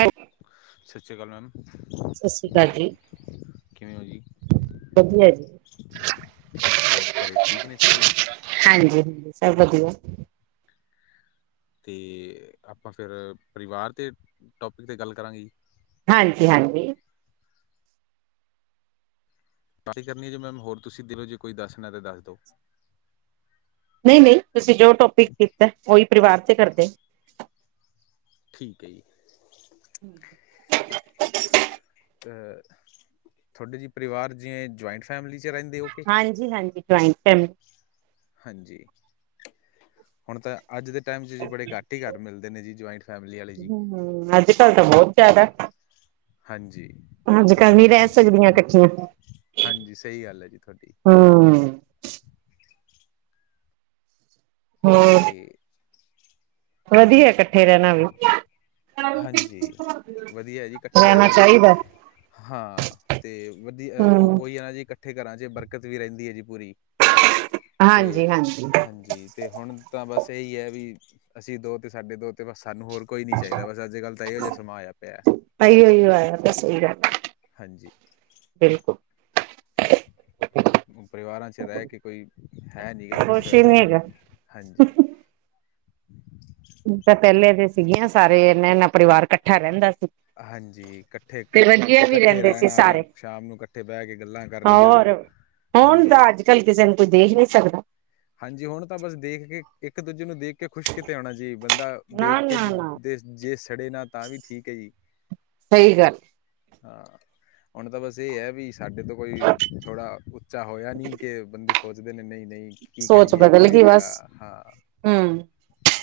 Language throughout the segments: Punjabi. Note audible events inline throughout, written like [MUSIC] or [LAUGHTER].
ਹੈ। ਸਤਿ। ਸ੍ਰੀ। ਅਕਾਲ। ਮੈਮ। ਸਤਿ ਸ੍ਰੀ ਅਕਾਲ ਜੀ ਕਿਵੇੰ ਹੋ ਜੀ। ਵਧੀਆ ਜੀ ਹੋਰ। ਘਰੇ। ਠੀਕ। ਨੇ। ਸਾਰੇ। ਜੀ। ਹਾਂਜੀ-ਹਾਂਜੀ। ਸਭ। ਵਧੀਆ। ਤੇ। ਆਪਾਂ। ਫਿਰ। ਪਰਿਵਾਰ। ਦੇ। ਟੋਪਿਕ। 'ਤੇ। ਗੱਲ। ਕਰਾਂਗੇ। ਹਾਂਜੀ-ਹਾਂਜੀ। ਬਾ। ਕਰਨੀ। ਹੈ।। ਜੇ। ਮੈਮ। ਹੋਰ। ਤੁਸੀਂ। ਦਿਲੋ। ਜੇ। ਕੋਈ। ਦੱਸਣਾ। ਤਾਂ। ਦੱਸ। ਦਿਓ। ਨਹੀਂ-ਨਹੀਂ। ਤੁਸੀਂ। ਜੋ। ਟੋਪਿਕ। ਕੀਤਾ। ਉਹੀ। ਪਰਿਵਾਰ। ਤੇ। ਕਰਦੇ। ਠੀਕ। ਹੈ। ਜੀ। ਹਮ। ਅ। ਤੁਹਾਡੇ। ਜੀ। ਪਰਿਵਾਰ। ਜਿਵੇਂ। ਜੁਆਇੰਟ। ਫੈਮਿਲੀ। 'ਚ। ਰਹਿੰਦੇ। ਹੋ। ਕੇ ਹਾਂਜੀ-ਹਾਂਜੀ ਜੁਆਇੰਟ ਫੈਮ ਹਾਂਜੀ। ਹੁਣ ਤਾਂ ਅੱਜ ਦੇ ਟਾਈਮ ਚ ਜੀ ਬੜੇ ਘੱਟ ਹੀ ਘਰ ਮਿਲਦੇ ਨੇ ਜੀ ਜੁਆਇੰਟ ਫੈਮਿਲੀ ਵਾਲੇ ਜੀ ਹਾਂ। ਤਾਂ ਬਹੁਤ ਜ਼ਿਆਦਾ ਹਾਂਜੀ। ਹੱਜਕੱਲ ਨੀ ਰਹਿ ਸਕਦੀਆਂ ਇਕੱਠੀਆਂ ਹਾਂਜੀ ਸਹੀ ਗੱਲ ਹੈ ਜੀ ਤੁਹਾਡੀ ਹਮ ਹਾਂ। ਵਧੀਆ ਇਕੱਠੇ ਰਹਿਣਾ ਵੀ। ਹਾਂਜੀ ਵਧੀਆ ਜੀ ਇਕੱਠਾ ਰਹਿਣਾ ਹਾਂ ਤੇ ਵਧੀਆ ਹਮ ਉਹੀ ਹੈ ਨਾ ਜੀ ਇਕ ਇਕੱਠੇ ਘਰਾਂ 'ਚ ਬਰਕਤ ਵੀ ਰਹਿੰਦੀ ਹੈ ਜੀ ਪੂਰੀ ਤੇ ਹਾਂਜੀ ਹਾਂਜੀ ਹਾਂਜੀ ਤੇ ਹੁਣ ਤਾਂ ਬਸ ਇਹੀ ਹੈ ਵੀ ਅਸੀਂ ਦੋ ਤੇ ਸਾਡੇ ਦੋ ਤੇ ਬਸ ਸਾਨੂੰ ਹੋਰ ਕੋਈ ਨੀ ਚਾਹੀਦਾ ਬਸ ਅੱਜ ਕੱਲ੍ਹ ਤਾਂ ਇਹੋ ਜਿਹਾ ਸਮਾ ਆਇਆ ਪਿਆ ਆਓ ਇਓ ਆ ਬਸ ਇਹੀ ਗੱਲ ਹਾਂਜੀ। ਬਿਲਕੁਲ ਪਰਿਵਾਰਾਂ ਚ ਰਹਿ ਕੇ ਕੋਈ ਹੈ ਨਹੀਂ ਗਾ ਖੁਸ਼ ਕੁਛ ਹੀ ਵੈਸੇ ਨੀ ਹੈਗਾ ਹਾਂਜੀ। ਤਾਂ ਪਹਿਲੇ ਤਾਂ ਸੀਗੀਆਂ ਸਾਰੇ ਇਹਨਾਂ ਇਨਾ ਪਰਿਵਾਰ ਇਕੱਠਾ ਰਹਿੰਦਾ ਸੀ। ਹਾਂਜੀ ਇਕੱਠੇ ਤੇ ਕੱਠ ਵਧੀਆ ਵੀ ਇਕੱਠੇ ਰਹਿੰਦੇ ਸੀ ਰਹਿਣਾ ਸਾਰੇ ਸ਼ਾਮ ਨੂੰ ਇਕੱਠੇ ਬਹਿ ਕੇ ਗੱਲਾਂ ਕਰਨੀਆਂ ਹੋਰ ਹੁਣ ਹਾਂਜੀ ਤਾਂ ਅੱਜ ਕੱਲ ਕਿਸੇ ਨੂੰ ਕੋਈ ਦੇਖ ਨਹੀਂ ਸਕਦਾ ਹਾਂਜੀ ਹੁਣ ਤਾਂ ਬਸ ਦੇਖ ਕੇ ਇੱਕ ਦੂਜੇ ਨੂੰ ਦੇਖ ਕੇ ਖੁਸ਼ ਕਿਤੇ ਆਉਣਾ ਜੀ ਬੰਦਾ ਨਾ ਦੇਖ ਕੇ ਨਾ ਨਾ ਦੇ ਜੇ ਸੜੇ ਨਾ ਤਾਂ ਵੀ ਠੀਕ ਹੈ ਜੀ ਸਹੀ ਗੱਲ ਹਾਂ ਹੁਣ ਤਾਂ ਬਸ ਇਹ ਹੈ ਵੀ ਸਾਡੇ ਤੋਂ ਕੋਈ ਥੋੜ੍ਹਾ ਉੱਚਾ ਹੋਇਆ ਨਹੀਂ ਕਿ ਬੰਦੇ ਸੋਚਦੇ ਨੇ ਨਹੀਂ- ਕੀ ਸੋਚ ਕਰੀਏ ਬਦਲ ਕਿਵੇਂ ਗਈ ਹੋਇਆ ਬਸ ਹਾਂ ਹਮ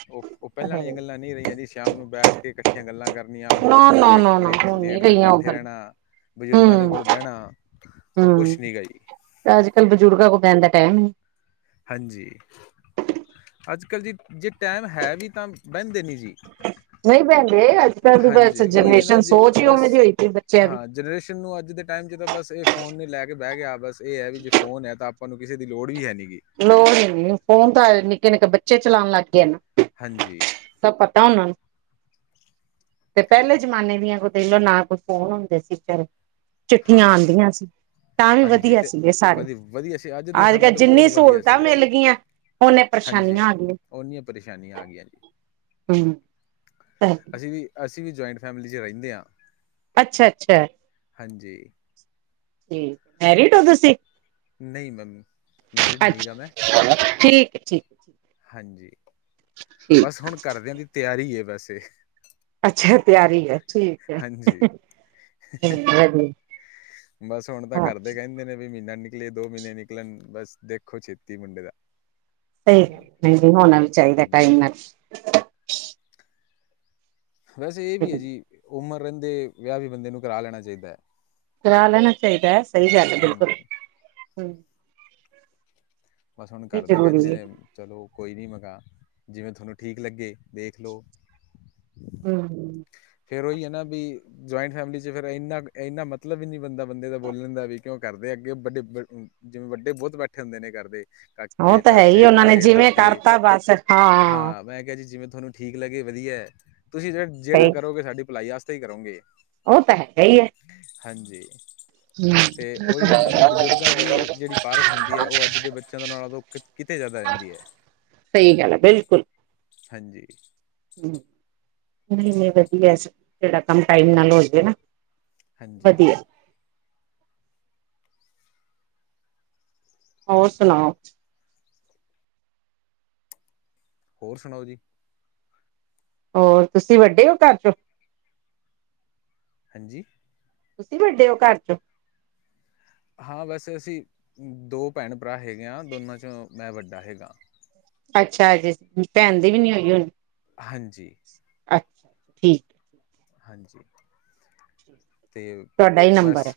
ਉਹ-ਉਹ ਪਹਿਲਾਂ ਵਾਲੀਆਂ ਗੱਲਾਂ ਨਹੀਂ ਰਹੀਆਂ ਜੀ ਸ਼ਾਮ ਨੂੰ ਬੈਠ ਕੇ ਇਕੱਠੀਆਂ ਗੱਲਾਂ ਕਰਨੀਆਂ ਨਾ ਨਾ ਲੇਟ ਨਾ ਨਾ ਲੇ ਹੁਣ ਨੀ ਲੇਟ ਤੱਕ ਰਹੀਆਂ ਉਹ ਬੈਠੇ ਗੱਲ ਰਹਿਣਾ ਬਜ਼ੁਰਗਾਂ ਦੇ ਹਮ ਕੋਲ ਬਹਿਣਾ ਉਹ ਹਮ ਕੁਛ ਨਹੀਂ ਗਾ ਜੀ ਅੱਜ ਕੱਲ ਬਜ਼ੁਰਗਾਂ ਕੋਲ ਬਹਿਨ ਦਾ ਟਾਈਮ ਹੀ ਨਹੀਂ ਹਾਂਜੀ, ਅੱਜ ਕੱਲ੍ਹ ਜੀ ਜੇ ਟਾਈਮ ਹੈ ਵੀ ਤਾਂ ਬਹਿੰਦੇ ਨਹੀਂ ਜੀ। ਨਹੀਂ ਬਹਿੰਦੇ ਅੱਜ ਕੱਲ ਦੀ ਬਸ ਹਾਂਜੀ, ਉਹੀ ਹੈ ਨਾ ਜਨਰੇਸ਼ਨ ਜੇ ਸੋਚ ਹੀ ਬਸ ਉਵੇਂ ਦੀ ਹੋਈ ਪਈ ਬੱਚਿਆਂ ਦੀ ਹਾਂ ਜਨਰੇਸ਼ਨ ਨੂੰ ਅੱਜ ਦੇ ਟਾਈਮ ਚ ਤਾਂ ਬਸ ਇਹ ਫੋਨ ਨ ਲੈ ਕੇ ਬਹਿ ਗਿਆ, ਬਸ ਇਹ ਹੈ ਵੀ ਜੇ ਫੋਨ ਹੈ ਤਾਂ ਆਪ ਤੁਹਾਨੂੰ ਕਿਸੇ ਦੀ ਲੋੜ ਵੀ ਹੈ ਨੀ ਗੀ ਲੋੜ ਹੀ ਨੀ, ਫੋਨ ਤਾਂ ਆ ਨਿੱਕੇ -ਨਿੱਕੇ ਬੱਚੇ ਚਲਾਉਣ ਲੱਗ ਗਏ ਨਾ ਹਾਂਜੀ ਸਭ ਪਤਾ ਉਹਨਾਂ ਨੂੰ ਤੇ ਪਹਿਲੇ ਜਮਾਨੇ ਦੀਆਂ ਕੋ, ਦੇਖਲੋ ਨਾ ਕੋਈ ਫੋਨ ਹੁੰਦੇ ਸੀ। ਚਿੱਠੀਆਂ ਹਾਂ ਆਉਂਦੀਆਂ ਸੀ, ਤਾਂ ਵੀ ਹਾਂਜੀ ਵਧੀਆ ਤੇ ਸੀ ਇਹ ਸਾਰੇ, ਵਧੀ ਵਧੀਆ ਸੀ ਦੇ ਅੱਜ ਸਮੇਂ ਕੱਲ ਤੋਂ ਬਹੁਤ ਜਿੰਨੀ ਵਧੀਆ ਸਹੂਲਤਾਂ ਸੀਗਾ ਜੀ ਮਿਲ ਗਈਆਂ, ਓਨੇ ਹਾਂਜੀ ਪਰੇਸ਼ਾਨੀਆਂ ਆ ਗਈਆਂ ਓਨੀਆਂ ਪਰੇਸ਼ਾਨੀਆਂ ਆ ਗਈਆਂ ਜੀ ਹਮ ਅਸੀਂ ਵੀ, ਅਸੀਂ ਵੀ ਜੁਆਇੰਟ ਫੈਮਿਲੀ ਚ ਰਹਿੰਦੇ ਹਾਂ। ਅੱਛਾ- ਅੱਛਾ ਹਾਂਜੀ ਠੀਕ, ਮੈਰਿਡ ਹੋ ਤੁਸੀਂ ਨਹੀਂ ਮੈਮ, ਮੈਰਿਡ ਅੱਛਾ ਨੀਗਾ ਮੈਂ, ਠੀਕ ਹੈ ਠੀਕ ਹੈ ਹਾਂਜੀ ਬਸ ਹੁਣ ਘਰਦਿਆਂ ਦੀ ਤਿਆਰੀ ਹੈਂ, ਬਸ ਅੱਛਾ ਤਿਆਰੀ ਹੈ, ਠੀਕ ਹੈ ਵਧੀਆ ਬਸ ਹੁਣ ਤਾਂ ਹਾਂ ਕਰਦੇ ਕਹਿੰਦੇ ਨੇ ਵੀ ਮਹੀਨਾ ਨੀ ਅਗਲੇ ਦੋ ਮਹੀਨੇ ਨਿਕਲਣ, ਬਸ ਦੇਖੋ ਛੇਤੀ ਮੁੰਡੇ ਦਾ ਸਹੀ, ਨਹੀਂ-ਨਹੀਂ ਹੋਣਾ ਵੀ ਚਾਹੀਦਾ, ਹਾਂਜੀ ਟਾਈਮ ਨਾਲ। [UNINTELLIGIBLE] ਵੈਸੇ ਇਹ ਵੀ ਐ ਜੀ, ਉਮਰ ਰਹਿੰਦੇ ਵਿਆਹ ਵੀ ਬੰਦੇ ਨੂੰ ਕਰਾ ਲੈਣਾ ਚਾਹੀਦਾ। ਕਰਰਾ ਲੈਣਾ ਚਾਹੀਦਾ, ਸਹੀ ਗੱਲ ਹੈ ਬਿਲਕੁਲ। ਹਮ ਹੂੰ ਬਸ ਹੁਣ ਵੀ ਘਰਦੇ ਕਹਿੰਦੇ ਜ਼ਰੂਰੀ ਹੈ ਨੇ ਚਲੋ ਕੋਈ ਨਹੀਂ ਮ ਕਾ, ਜਿਵੇਂ ਥੋਨੂੰ ਠੀਕ ਲੱਗੇ, ਦੇਖਲੋ। ਹੂੰ, ਹੂੰ। ਫਿਰ ਉਹੀ ਹੈ ਨਾ, ਬੀ ਜੁਆਇੰਟ ਫੈਮਲੀ'ਚ ਫਿਰ ਇਨਾ, ਇੰਨਾ ਮਤਲਬ ਵੀ ਨੀ ਬਨਦਾ ਬੰਦੇ ਦਾ ਬੋਲਣ ਦਾ ਵੀ ਕਿਉਂ ਘਰਦੇ ਅੱਗੇ, ਵੱਡੇ ਜਿਵੇਂ ਵੱਡੇ ਬਹੁਤ ਬੈਠੇ ਹੁੰਦੇ ਨੇ, ਘਰਦੇ। ਉਹ ਕਾਕੇ, ਤਾਂ ਹੈ ਹੀ ਚਾਚੇ, ਉਹਨਾਂ ਨੇ ਤਾਏ, ਜਿਵੇਂ ਦਾਦੇ ਕਰਤਾ ਬਸ ਹਾਂ, ਮੈਂ ਕਿਹਾ ਜੀ ਜਿਵੇਂ ਥੋਨੂੰ ਠੀਕ ਲੱਗੇ ਵਧੀਆ ਐ, ਤੁਸੀਂ ਜਿਹੜਾ ਸਹੀ ਕਰੋਗੇ ਸਾਡੀ ਭਲਾਈ ਵਾਸਤੇ ਹੀ ਕਰੋਂਗੇ। ਉਹ ਤਾ, ਹੈਗਾ ਹੀ ਹੈ। ਹਾਂਜੀ! ਹਮ ਤੇ, ਉਹੀਆ ਨਾ ਬੀ ਬਜ਼ੁਰਗਾਂ ਦੀ ਜਿਹੜੀ ਪਾਰਖ ਹੁੰਦੀ ਐ, ਉਹ ਅੱਜ ਦੇ ਬੱ ਚਿਆਂ ਨਾਲੋ ਕਿ, ਕਿਤੇ ਜ਼ਿਆਦਾ ਰਹਿੰਦੀ ਹੈ, ਸਹੀ ਗੱਲ ਹੈ ਹਾਂਜੀ। ਹੂੰ, ਨਹੀਂ-ਨਹੀਂ ਵਧੀਆ, ਜਿਹੜਾ ਕੰਮ ਟਾਈਮ ਨਾਲ ਹੋਜੇ ਨਾ ਹਾਂਜੀ। ਵਧੀਆ ਹੋਰ ਸੁਣਾਓ? ਹੋਰ, ਸੁਣਾਓ ਜੀ? ਹੋਰ, ਤੁਸੀਂ ਵੱਡੇ ਹੋ ਘਰ'ਚੋ? ਹਾਂਜੀ? ਤੁਸੀਂ ਵੱਡੇ ਹੋ ਘਰ'ਚੋਂ? ਹਾਂ, ਬਹ ਅਸੀਂ ਦੋ ਭੈਣ-ਭਰਾ ਹੈਗੇ ਹਾਂ, ਦੋਨਾਂ 'ਚੋਂ ਮੈਂ ਵੱਡਾ ਹੈਗਾ। ਅੱਛਾ ਜੀ, ਭੈਣ ਦੀ ਵੀ ਨੀ ਹੋਈ ਹੋਣੀ। ਹਾਂਜੀ। ਅੱਛਾ, ਠੀਕ। ਹਾਂਜੀ, ਤੇ, ਤੁਹਾਡਾ ਹੀ ਬਸ ਨੰਬਰ ਹੈ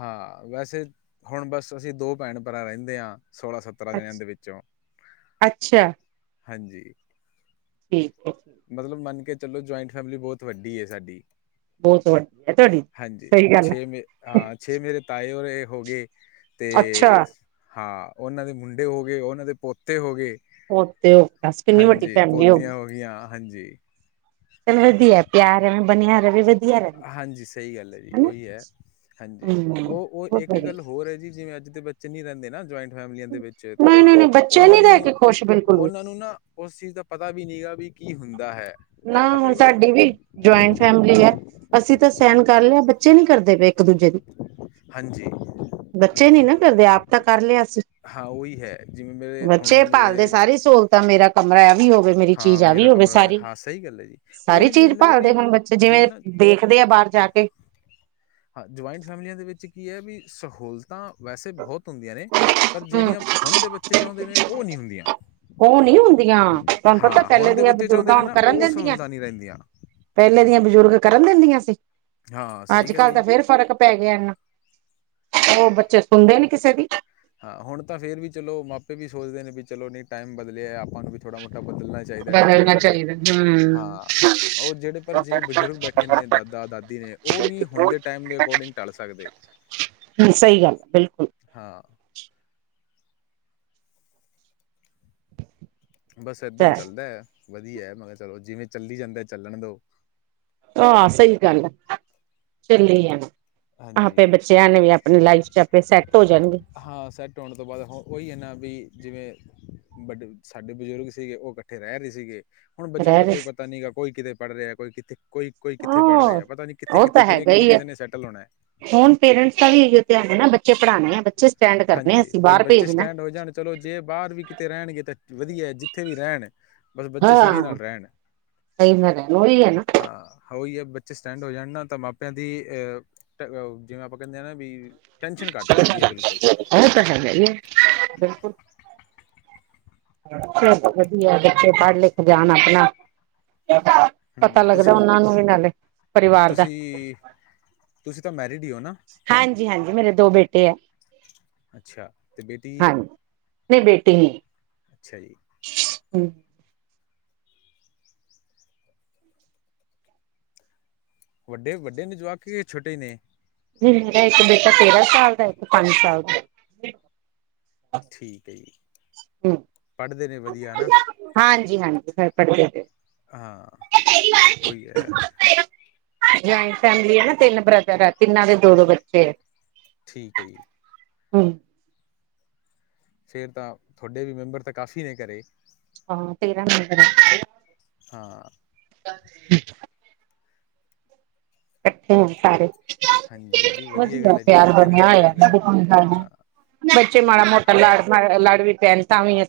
ਹਾਂ, ਵੈਸੇ ਹੁਣ ਬਸ ਅਸੀਂ ਦੋ ਭੈਣ-ਭਰਾ ਰਹਿੰਦੇ ਹਾਂ, ਸੋਲਾਂ-ਸੱਤ ਤਰ੍ਹਾਂ ਜਣਿਆਂ ਦੇ ਅੱਛਾ ਵਿੱਚੋਂ, ਅੱਛਾ ਹਾਂਜੀ। ਠੀਕ ਮਤਲਬ ਮੰਨ ਕੇ ਚਲੋ, ਜੁਆਇੰਟ ਫੈਮਿਲੀ ਬਹੁਤ ਵੱਡੀ ਹੈ, ਸਾਡੀ। ਬਹੁਤ ਵੱਡੀ ਹੈ ਤੁਹਾਡੀ ਹਾਂਜੀ, ਸਹੀ ਗੱਲ ਛੇ ਮੇ ਹਾਂ, ਛੇ ਮੇਰੇ ਤਾਏ ਰੇ ਹੋ ਗਏ, ਤੇ ਹੈ ਅੱਛਾ ਹਾਂ, ਓਨਾਂ ਦੇ ਮੁੰਡੇ ਹੋ ਗਏ, ਓਨਾਂ ਦੇ ਪੋਤੇ ਹੋ ਗੇ। ਉਹ ਤੇ ਉਹ ਦੱਸ ਕਿੰਨੀ ਵੱਡੀ ਹਾਂਜੀ, ਫੈਮਿਲੀ ਗਈ ਪੋਤੀਆਂ ਹੋ ਗੀਆਂ, ਹਾਂਜੀ। ਚੱਲ ਵਧੀਆ, ਪੇਆਰ ਐਂਵੇ ਬਨਿਆ ਰਵੇ ਵਧੀਆ। ਰਹਿੰਦਾ ਹਾਂਜੀ, ਸਈ ਗੱਲ ਐ ਜੀ ਹਨਾ ਓਈ ਐ। ਹਾਂਜੀ, ਹਮ ਓ -ਓ ਬਹੁਤ ਇੱਕ ਗੱਲ ਵਧੀਆ ਹੋਰ ਐ ਜੀ, ਜਿਵੇਂ, ਅੱਜ ਦੇ ਬੱ ਚ ਨੀ ਰਹਿੰਦੇ ਨਾ ਜੁਆਇੰਟ ਫੈਮਲੀਆਂ ਦੇ ਵਿੱਚ ਤਾਂ ਨਹੀਂ ਨਹੀਂ ਨਹੀਂ ਬੱਚੇ ਓਨਾ ਨੀ ਨੂੰ ਰਹਿ ਕੇ ਖੁਸ਼ ਬਿਲਕੁਲ ਵੀ ਓਨਾ ਨੂੰ ਨਾ ਉਸ ਚੀਜ਼ ਦਾ ਪਤਾ ਵੀ ਨੀ ਗਾ ਬੀ ਕੀ ਹੁੰਦਾ ਹੈ? ਨਾ ਇਕੱਠਾ ਹੁਣ ਪਰਿਵਾਰ ਸਾਡੀ ਵੀ ਜੁਆਇੰਟ ਫੈਮਿਲੀ ਐ। ਅਸੀਂ ਤਾਂ ਸੈਣ ਕਰ ਲਯਾ ਬੱਚੇ ਨੀ ਕਰਦੇ ਪਏ ਇੱਕ-ਦੂਜੇ ਦੀ ਹਾਂਜੀ ਬੱਚੇ ਨੀ ਨਾ ਕਰਦੇ ਆਪ ਤਾਂ ਕਰ ਲਿਆ ਅਸੀ। ਹਾਂ ਉਹੀ ਹੈ ਜਿਵੇਂ ਮੇਰੇ ਹੁਣ ਮੇਰੇ ਤਾਂ ਮੇਰਾ ਕਮਰਾ ਐ ਵੀ ਹੋਵੇ ਮੇਰੀ ਹਾਂ ਚੀਜ਼ ਐ ਵੀ ਮੇਰਾ ਹੋਵੇ ਕਮਰਾ ਸਾਰੀ। ਹਾਂ ਸਹੀ ਗੱਲ ਹੈ ਜੀ ਸਾਰੀ ਉਹੀ ਚੀਜ਼ ਗੱਲ ਹੈ ਭਾਲਦੇ ਵੀ ਹੁਣ ਬੱਚੇ ਜਿਵੇਂ ਨਾ ਦੇਖਦੇ ਆ ਬਾਰ ਜਾ ਕੇ ਹਾਂ ਜੁਆਇੰਟ ਫੈਮਲੀਆਂ ਦੇ ਵਿੱਚ ਕੀ ਹੈ ਵੀ ਸਹੂਲ ਤਾਂ ਵੈਸੇ ਬਹੁਤ ਹੁੰਦੀਆਂ ਨੇ ਪਰ ਹੂੰ ਜਿਹੜੀਆਂ ਹੁਣ ਦੇ ਵਿੱਚ ਚਾਹੁੰਦੇ ਨੇ ਉਹ ਨਹੀਂ ਹੁੰਦੀਆਂ। ਉਹ ਨਹੀਂ ਹੁੰਦੀਆਂ ਤੁਹਾਨੂੰ ਪਤਾ ਹਾਂ ਹੁਣ ਪਹਿਲੇ ਦੇ ਦੀਆਂ ਬੱਚੇ ਚਾਹੁੰਦੇ ਬਜ਼ੁਰਗਾਂ ਨੇ ਹੁਨ ਨਾ ਕਰਨ ਉਹ ਦਿੰਦੀਆਂ। ਸਹੂਲਤਾਂ ਨਹੀਂ ਰਹਿੰਦੀਆਂ ਪਹਿਲੇ ਦੀਆਂ ਬਜ਼ੁਰਗ ਕਰਨ ਦਿੰਦੀਆਂ ਸੀ ਹਾਂ ਅੱਜ ਸਹੀ ਗੱਲ ਹੈ ਕੱਲ੍ਹ ਤਾਂ ਜੀ ਫੇਰ ਫ਼ਰਕ ਪੈ ਗਿਆ ਨਾ ਉਹ ਬੱਚੇ ਸੁਨਦੇ ਨੀ ਕਿਸੇ ਦੀ। ਹਾਂ ਹੁਣ ਤਾਂ ਫੇਰ ਵੀ ਚਲੋ ਮਾਪੇ ਵੀ ਸੋਚਦੇ ਨੇ ਵੀ ਚਲੋ ਨਹੀਂ ਟਾਈਮ ਬਦਲਿਆ ਆਪਾਂ ਨੂੰ ਵੀ ਥੋੜਾ ਮੋਟਾ ਬਦਲਨਾ ਚਾਹੀਦਾ ਟਾਈਮ ਦੇ ਬਦਲਣਾ ਨਾਲ ਇਹ ਚਾਹੀਦਾ ਹਾਂ ਉਹ ਜਿਹੜੇ ਪਰ ਜਿਵੇਂ ਬਜ਼ੁਰਗ ਬੈਠ। ਬੈਠੇ ਨੇ ਦਾਦਾ ਦਾਦੀ ਨੇ ਉਹ ਨੀ ਹੁਣ ਦੇ ਟਾਈਮ ਦੇ ਅਕੋਰਡਿੰਗ ਢਲ ਸਕਦੇ। ਸਹੀ ਗੱਲ ਬਿਲਕੁਲ ਹਾਂ ਬਸ ਏਦਾਂ ਹੀ ਚੱਲਦਾ ਵਧੀਆ ਹੈ ਮੈਂ ਕਿਹਾ ਚਲੋ ਜਿਵੇਂ ਚੱਲੀ ਜਾਂਦਾ ਚੱਲਣ ਦੋ। ਆ ਸਹੀ ਗੱਲ ਆ ਚੱਲੀ ਆਣਾ ਹਾਂ ਹਾਂਜੀ ਫੇਰ ਬੱਚਿਆਂ ਨੇ ਵੀ ਅਪਨੀ ਲਾਈਫ ਚ ਆਪੇ ਸੈਟ ਹੋ ਜਾਨਗੇ ਹਾਂ ਸੈੱਟ ਹੋਣ ਤੋਂ ਬਾਅਦ ਹ ਉਹੀ ਏ ਨਾ ਵੀ ਜਿਵੇਂ ਵੱਡੇ ਸਾਡੇ ਬਜ਼ੁਰਗ ਸੀਗੇ ਉਹ ਕੱਠੇ ਰਹਿ ਨੀ ਸੀਗੇ। ਹੁਣ ਬੱਚੇਆਂ ਰਹਿ ਦਾ ਰਹੇ ਕੋਈ ਪਤਾ ਨੀ ਗਾ ਕੋਈ ਕਿਤੇ ਪੜ੍ਹ ਰਿਹਾ ਕੋਈ ਕਿੱਥੇ ਕੋਈ ਕੋਈ ਕਿੱਥੇ ਪੜ੍ਹ ਹਾਂ ਰਿਹਾ ਪਤਾ ਨੀ ਕਿੱਥੇ ਕਿੱਥੋਂ ਕਿਵੇਂ ਕਿਵੇ ਕਿਸੇ ਨੇ ਸੈਟਲ ਹੋਣਾ। ਹੁਨ ਪੇਰੈਂਟਸ ਦਾ ਵੀ ਇਹੋ ਧਿਆਨ ਹੈ ਨਾ ਬੱਚੇ ਪੜ੍ਹਾਣੇ ਆ ਬੱਚੇ ਸਟੈਂਡ ਕਰਨੇ ਹਾਂਜੀ ਅਸੀਂ ਬਈ ਬਾਹਰ ਬੱਚੇ ਭੇਜਨਾ। ਸਟੈਂਡ ਹੋ ਜਾਣ ਚਲੋ ਜੇ ਬਾਹਰ ਵੀ ਕਿਤੇ ਰਹਿਣਗੇ ਤੇ ਵਧੀਆ ਹੈ ਜਿੱਥੇ ਵੀ ਰਹਿਣ ਬਸ ਬੱਚੇ ਸੁਖੀ ਹਾਂ ਨਾਲ ਰਹਣ ਸਹੀ ਮੈਂ ਰਹਿਣ ਉਹੀ ਹੈ ਨਾ ਹਾਂ ਹੋਈ ਹੈ ਬੱਚੇ ਸਟੈਂਡ ਹੋ ਜਾਨ ਨਾ ਤਾਂ ਮਾਪਿਆਂ ਦੀ ਅਹ ਆ ਜਿਵੇਂ ਆਪਾਂ ਕਹਿੰਦੇ ਹ ਨਾ ਵੀ ਟੈਨਸ਼ਨ ਘੱਟ ਜਾਂਦੀ ਹੈ ਬਿਲ ੳਹ ਤਾਂ ਹੈਗਾ ਈ ਏ ਬਿਲਕੁਲ। [INAUDIBLE] ਚ ਵਧੀਆ ਬੱਚੇ ਪੜ੍ਹ ਲਿਖ ਜਾਨ ਅਪਨਾ ਪਤਾ ਹਮ ਲੱਗਦਾ ਉਹਨਾਂ ਨੂੰ ਵੀ ਨਾਲੇ ਪਰਿਵਾਰ ਦਾ। ਕੀ ਤੁਸੀਂ ਤਾਂ ਮੈਰਿਡ ਈ ੳ ਨਾ ਹਾਂਜੀ ਹਾਂਜੀ ਮੇਰੇ ਦੋ ਬੇਟੇ ਏ। ਅੱਛਾ ਤੇ ਬੇਟੀ ਹਾਂਜ ਨਹੀਂ ਬੇਟੀ ਨੀ ਅੱਛਾ ਜੀ ਹੁ। ਵੱਡੇ ਵੱਡੇ ਨੇ ਜਵਾਕ ਕੇ ਛੋਟੇ ਨੇ ਜਰੇ ਆਏਤ ਬੇਟਾ ਤੇਹਰਾ ਸਾਲ ਰ ਆਏ [UNINTELLIGIBLE] ਤ ਪ ਪੰਜ ਸਾਲ ਠੀਕ ਹੈ ਜੀ। ਹਮ ਪੜ੍ਹਦੇ ਨੇ ਵਧੀਆ ਨਾ ਹਾਂਜੀ-ਹਾਂਜੀ ਫੜਕੇ ਫ ਹਾਂ ਉਹੀ ਹੈ [UNINTELLIGIBLE] ਜੁਆਇੰਟ ਫੈਮਿਲੀ ਆ ਨਾ ਤਿੰਨ ਬ੍ਰਦਰ ਐ ਤਿੰਨਾਂ ਦੇ ਦੋ-ਦੋ ਬੱਚੇ ਠੀਕ ਐ ਜੀ। ਹਮ ਫੇ਼ਰ ਤਾਂ ਥੋਡੇ ਵੀ ਮੈਂਬਰ ਤਾਂ ਕਾਫੀ਼ ਨੇ ਘਰੇ ਹਾਂ ਤੇਰਾਂ ਮੈਂਬਰ ਐ। ਹਾਂ। [INAUDIBLE] ਕੱਠੇ ਆ ਸਾਰੇ ਹਾਂਜੀ ਦੀ ਵਧੀਆ ਗੱਲ ਹੈ ਜੀ ਪਿਆਰ ਇਕੱਠੇ ਬਣਿਆ ਰਹਿਣਾ ਚਾਹੀਦਾ ਹੈ ਹੋਇਆ ਹਾਂ ਬੱਚੇ ਮਾੜਾ-ਮੋਟਾ ਲੜ, ਲੜ ਵੀ ਪੈਣ ਤਾਂ ਵੀ ਅਸ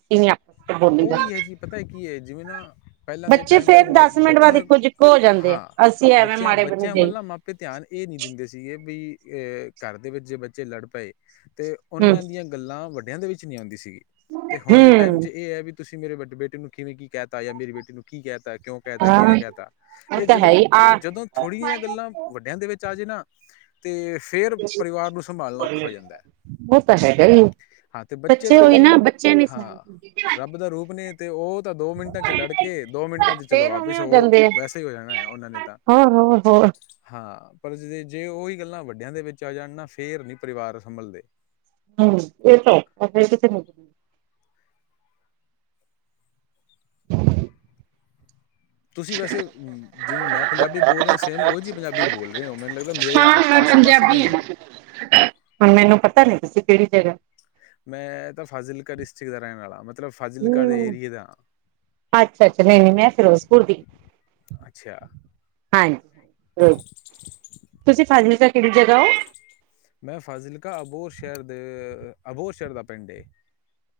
ਉਈ ਐ ਜੀ ਪਤਾ ਏ ਕੀ ਏ ਜਿਵੇ ਨਾ ਪਹਿਲਾਂ ਦੇ ਬੱਚੇ ਟੈਮ 'ਚ ਫੇਰ ਮਾ ਦਸ ਮਿੰਟ ਬਾਅਦ ਬੱਚਿਆਂ ਇੱਕੋ ਜਿੱਕੋ ਹੋ ਜਾਂਦੇ ਹਾਂ ਆ ਅਸੀਂ ਐਵੇਂ ਬੱਚਿਆਂ ਮਾੜੇ ਬਣੇ ਬੱਚਿਆਂ ਜਾਈ ਵੱਲ ਨਾ ਮਾਪ ਤੇ ਧਿਆਨ ਇਹ ਨੀ ਦਿੰਦੇ ਸੀਗੇ ਬੀ, ਏ ਘਰ ਦੇ ਵਿੱਚ ਜੇ ਬੱਚੇ ਲੜ ਪਏ ਤੇ ਹਮ ਉਹਨਾਂ ਦੀਆਂ ਗੱਲਾਂ ਵੱਡਿਆਂ ਦੇ ਵਿੱਚ ਨੀ ਆਉਂਦੀ ਸੀਗੀ ਤੇ ਹੁਣ ਦੇ ਟੈਮ ਹਮ ਇਹ ਐ ਵੀ ਤੁਸੀਂ ਮੇਰੇ ਵੱਡੇ ਬੇਟੇ ਨੂੰ ਕਿਵੇਂ ਕੀ ਕਹਿਤਾ ਯਾ ਮੇਰੀ ਬੇਟੀ ਨੂੰ ਕੀ ਕਹਿ ਤਾ, ਕਿਉਂ ਕਹਿ ਤਾ, ਹਾਂ ਕਿਵੇਂ ਕਹਿ ਤਾ, ਉਹ ਇਹ ਤਾਂ ਹੈ ਜਦੋਂ ਹੀ ਆ ਜਦੋਂ ਥੋੜ੍ਹੀ ਜੀਆਂ ਗੱਲਾਂ ਵੱਡਿਆਂ ਦੇ ਵਿੱਚ ਆ ਜੇ ਨਾ ਤੇ ਫੇ਼ਰ ਪਰਿਵਾਰ ਨੂੰ ਸੰਭਾਲਣਾ ਔਖਾ ਹੋ ਜਾਂਦੈ। ਉਹ ਤਾਂ ਹੈਗਾ ਹੀ ਹਾਂ ਤੇ ਬੱਚੇ ਦਾ ਹੋਈ ਉਹੀ ਨਾ ਬੱਚੇ ਨੀ ਹਾਂ ਸਹਿਣ ਰੱਬ ਦਾ ਰੂਪ ਨੇ ਤੇ ਓ ਤਾਂ ਦੋ ਮਿੰਟਾਂ 'ਚ ਲੜਕੇ ਦੋ ਮਿੰਟਾਂ 'ਚ ਚਲੋ ਫੇਰ ਉਵੇਂ ਵਾਪਿਸ ਹੋ ਉਹ ਜਾਂਦੇ ਆ ਵੈਸੇ ਹੀ ਹੋ ਜਾਣੈ, ਉਹਨਾਂ ਨੇ ਤਾਂ ਹੋਰ ਹੋਰ ਹੋਰ ਹਾਂ। ਪਰ ਜੇ ਉਹੀ ਗੱਲਾਂ ਵੱਡਿਆਂ ਦੇ ਵਿੱਚ ਆ ਜਾਣ ਨਾ ਫ਼ੇਰ ਨੀ ਪਰਿਵਾਰ ਸੰਭਲਦੇ ਹਮ ਇਹ ਤਾਂ ਕਿ ਤੁਸੀਂ ਵੈਸੇ ਅ ਜਿਵੇਂ ਮੈਂ ਪੰਜਾਬੀ ਬੋਲ ਰਿਆਂ ਸੇਮ ਉਹ ਜਹੀ ਪੰਜਾਬੀ ਬੋਲ ਰੇਂ ਓ ਮੈਨੂੰ ਲੱਗਦਾ ਮੇਰੇ ਆ ਹਾਂ ਆ ਮੈਂ ਆਸੇ-ਪਾਸੇ ਦੇ ਈ ਪੰਜਾਬੀ ਓ ਹਾਂ। ਹੁਣ ਮੈਨੂੰ ਪਤਾ ਨਈਂ ਤੁਸੀਂ ਕਿਹੜੀ ਜਗ੍ਹਾ? ਮੈਂ ਤਾਂ ਫਾਜ਼ਿਲਕਾ ਡਿਸਟਰੀਕ ਦਾ ਰਹਿਣ ਆਲਾ ਮਤ ਹਮ ਅੱਛਾ-ਅੱਛਾ, ਨਈਂ-ਨਈਂ ਮੈਂ ਫਿਰੋਜ਼ਪੁਰ ਦੀ ਅੱਛਾ, ਹਾਂਜੀ ਓ ਤੁਸੀਂ ਫਾਜ਼ਿਲਕਾ ਕਿਹੜੀ ਜਗ੍ਹਾ ਓ? ਮੈਂ ਫਾਜ਼ਿਲਕਾ ਅਬੋਰ ਸ਼ਹਿਰ ਦੇ ਅਬੋਰ ਸ਼ਹਿਰ ਦਾ ਪਿੰਡ ਏ।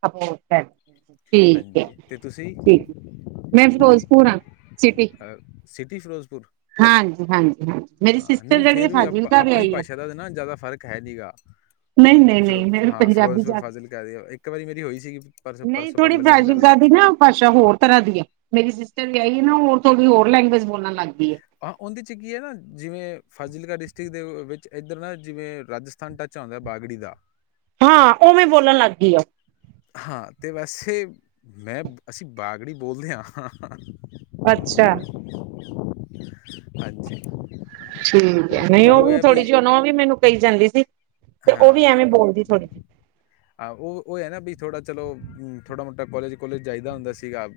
ਅੱਛਾ! ਠੀਕ ਐ ਹਾਂਜੀ ਤੇ ਤੁਸੀਂ ਠੀਕ ਮੈਂ ਫਿਰੋਜ਼ਪੁਰ ਆਂ ਸਿਟੀ ਅ ਸਿਟੀ ਫਿਰੋਜ਼ਪੁਰ? ਹਾਂਜੀ ਹਾਂਜੀ ਹਾਂਜੀ ਮੇਰੀ ਹਾਂ ਸਿਸਟਰ ਨਹੀਂ ਜਿਹੜੀ ਹੈ ਫੇ਼ਰ ਵੀ ਆਪ ਫਾਜ਼ਿਲਕਾ ਆਪਣੀ ਵਿਆਹੀ ਹੈ। ਭਾਸ਼ਾ ਦਾ ਨਾ ਜ਼ਿਆਦਾ ਫ਼ਰਕ ਕਹਿ ਦੇਗਾ ਨਹੀਂ ਨਹੀਂ ਫਿਰੋ ਨਹੀਂ ਮੈਂ ਹਾਂ ਪੰਜਾਬੀ ਫਿਰੋਜ਼ਪੁਰ ਜਾ ਫਾਜ਼ਿਲਕਾ ਦਿਓ ਇੱਕ ਵਾਰੀ ਮੇਰੀ ਹੋਈ ਸੀਗੀ ਪਰਸੋਂ ਨਹੀਂ -ਪਰਸੋਂ ਥੋੜ੍ਹੀ ਪਰਲੇ ਦਿਨੀ ਗੱਲ ਫਾਜ਼ਿਲਕਾ ਦੀ ਨਾ ਭਾਸ਼ਾ ਹੋਰ ਤਰ੍ਹਾਂ ਦੀ ਐ ਮੇਰੀ ਸਿਸਟਰ ਵਿਆਈ ਨਾ ਹੋਰ ਥੋੜ੍ਹੀ ਹੋਰ ਲੈਂਗੁਏਜ਼ ਬੋਲਣ ਲੱਗ ਗੀ ਐ ਹਾਂ ਉਹਦੇਂ 'ਚ ਕੀ ਐ ਨਾ ਜਿਵੇਂ ਫਾਜ਼ਿਲਕਾ ਡਿਸਟਿਕ ਦੇ ਵਿੱਚ ਇੱਧਰ ਨਾ ਜਿਵੇਂ ਰਾਜਸ ਫਨ ਟੱਚ ਆਉਂਦਾ ਬਾਗੜੀ ਦਾ। ਹਾਂ ਓਵੇਂ ਬੋਲਣ ਲੱਗ ਗਈ ਆ ਹਾਂ ਤੇ ਵੈਸੇ ਮੈਂ ਅਸੀਂ ਬਾਗੜੀ ਬੋਲਦੇ ਆਂ। ਅੱਛਾ! ਹਾਂਜੀ। ਠੀਕ ਐ ਨਈਂ ਉਹ ਵੀ ਥੋੜੀ-ਜਿਹੀ ਉਹਨੂੰ ਉਹ ਵੀ ਮੈਨੂੰ ਕਹੀ ਜਾਂਦੀ ਸੀ ਤੇ ਉਹ ਵੀ ਹਾਂ, ਐਵੇਂ ਬੋਲਦੀ ਥੋੜੀ-ਜਿਹੀ ਆ ਓ ਓ ਐ ਨਾ ਬੀ ਥੋੜਾ ਚਲੋ ਥੋੜਾ ਮੋਟਾ ਕੋਲੇਜ਼-ਕੁਲੇਜ਼ ਜਾਈਦਾ ਹੁੰਦਾ ਸੀਗਾ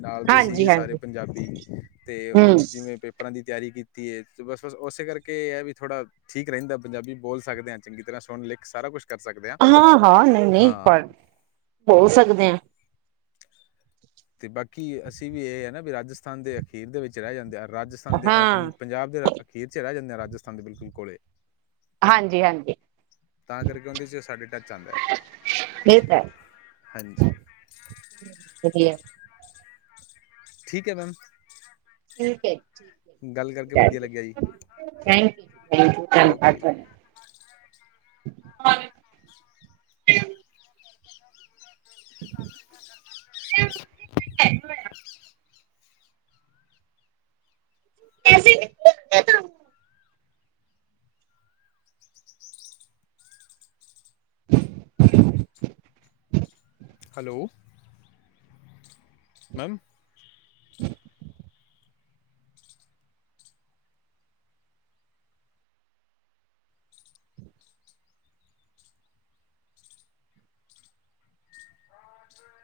ਨਾਲ ਦੇ ਸੀਗੇ ਹਾਂਜੀ ਸਾਰੇ ਹਾਂਜੀ ਪੰਜਾਬੀ ਤੇ ਹਮ ਹੁਣ ਜਿਵੇਂ ਪੇਪ ਪਰਾਂ ਦੀ ਤਿਆਰੀ ਕੀਤੀ ਏ ਬਸ ਬਸ ਉਸੇ ਕਰਕੇ ਏ ਐ ਵੀ ਥੋੜਾ ਠੀਕ ਰਹਿੰਦਾ ਪੰਜਾਬੀ ਬੋਲ ਸਕਦੇ ਆਂ। ਚੰਗੀ ਤਰ੍ਹਾਂ ਸੁਣ-ਲਿਖ ਸਾਰਾ ਕੁਛ ਕਰ ਸਕਦੇ ਆਂ ਹਾਂ-ਹਾਂ, ਨਈਂ-ਨਈਂ ਪੜ੍ਹ ਬੋਲ ਸਕਦੇ ਆਂ। ਤੇ ਬਾਕੀ ਅਸੀਂ ਵੀ ਏ ਐ ਨਾ ਬੀ ਰਾਜਸਥਾਨ ਦੇ ਅਖੀਰ ਦੇ ਵਿੱਚ ਰਹਿ ਜਾਂਦੇ ਆ, ਰਾਜਸਥਾਨ ਦੇ, ਅ, ਹਾਂ ਪੰਜ ਪੰਜਾਬ ਦੇ ਅਖੀਰ'ਚ ਰਹਿ ਜਾਂਦੇ ਆ, ਰਾਜਸਥਾਨ ਦੇ ਬਿਲਕੁਲ ਕੋਲੇ। ਹਾਂਜੀ ਹਾਂਜੀ ਤਾਂ ਕਰਕੇ ਉਂਹਦੇ'ਚ ਸਾਡੇ ਲਗ ਜਾਂਦਾ, ਇਹ ਤਾਂ ਹਾਂਜੀ। ਵਧੀਆ ਠੀਕ ਹੈ, ਮੈਮ। ਠੀਕ ਹੈ ਜੀ, ਗੱਲ ਕਰਕੇ ਬਾਏ। ਵਧੀਆ ਥੈਂਕਯੂ, ਲੱਗਿਆ ਜੀ ਜ ਥੈਂਕ ਯੂ ਧੰਨਵਾਦ ਓਕੇ ਤੁਹਾਡਾ। [UNINTELLIGIBLE] ਪੈਸੇ ਲਿਖਲੇ ਮੈਂ, ਤਾ [INAUDIBLE] ਹੈਲੋ! ਮੈਮ! [UNINTELLIGIBLE]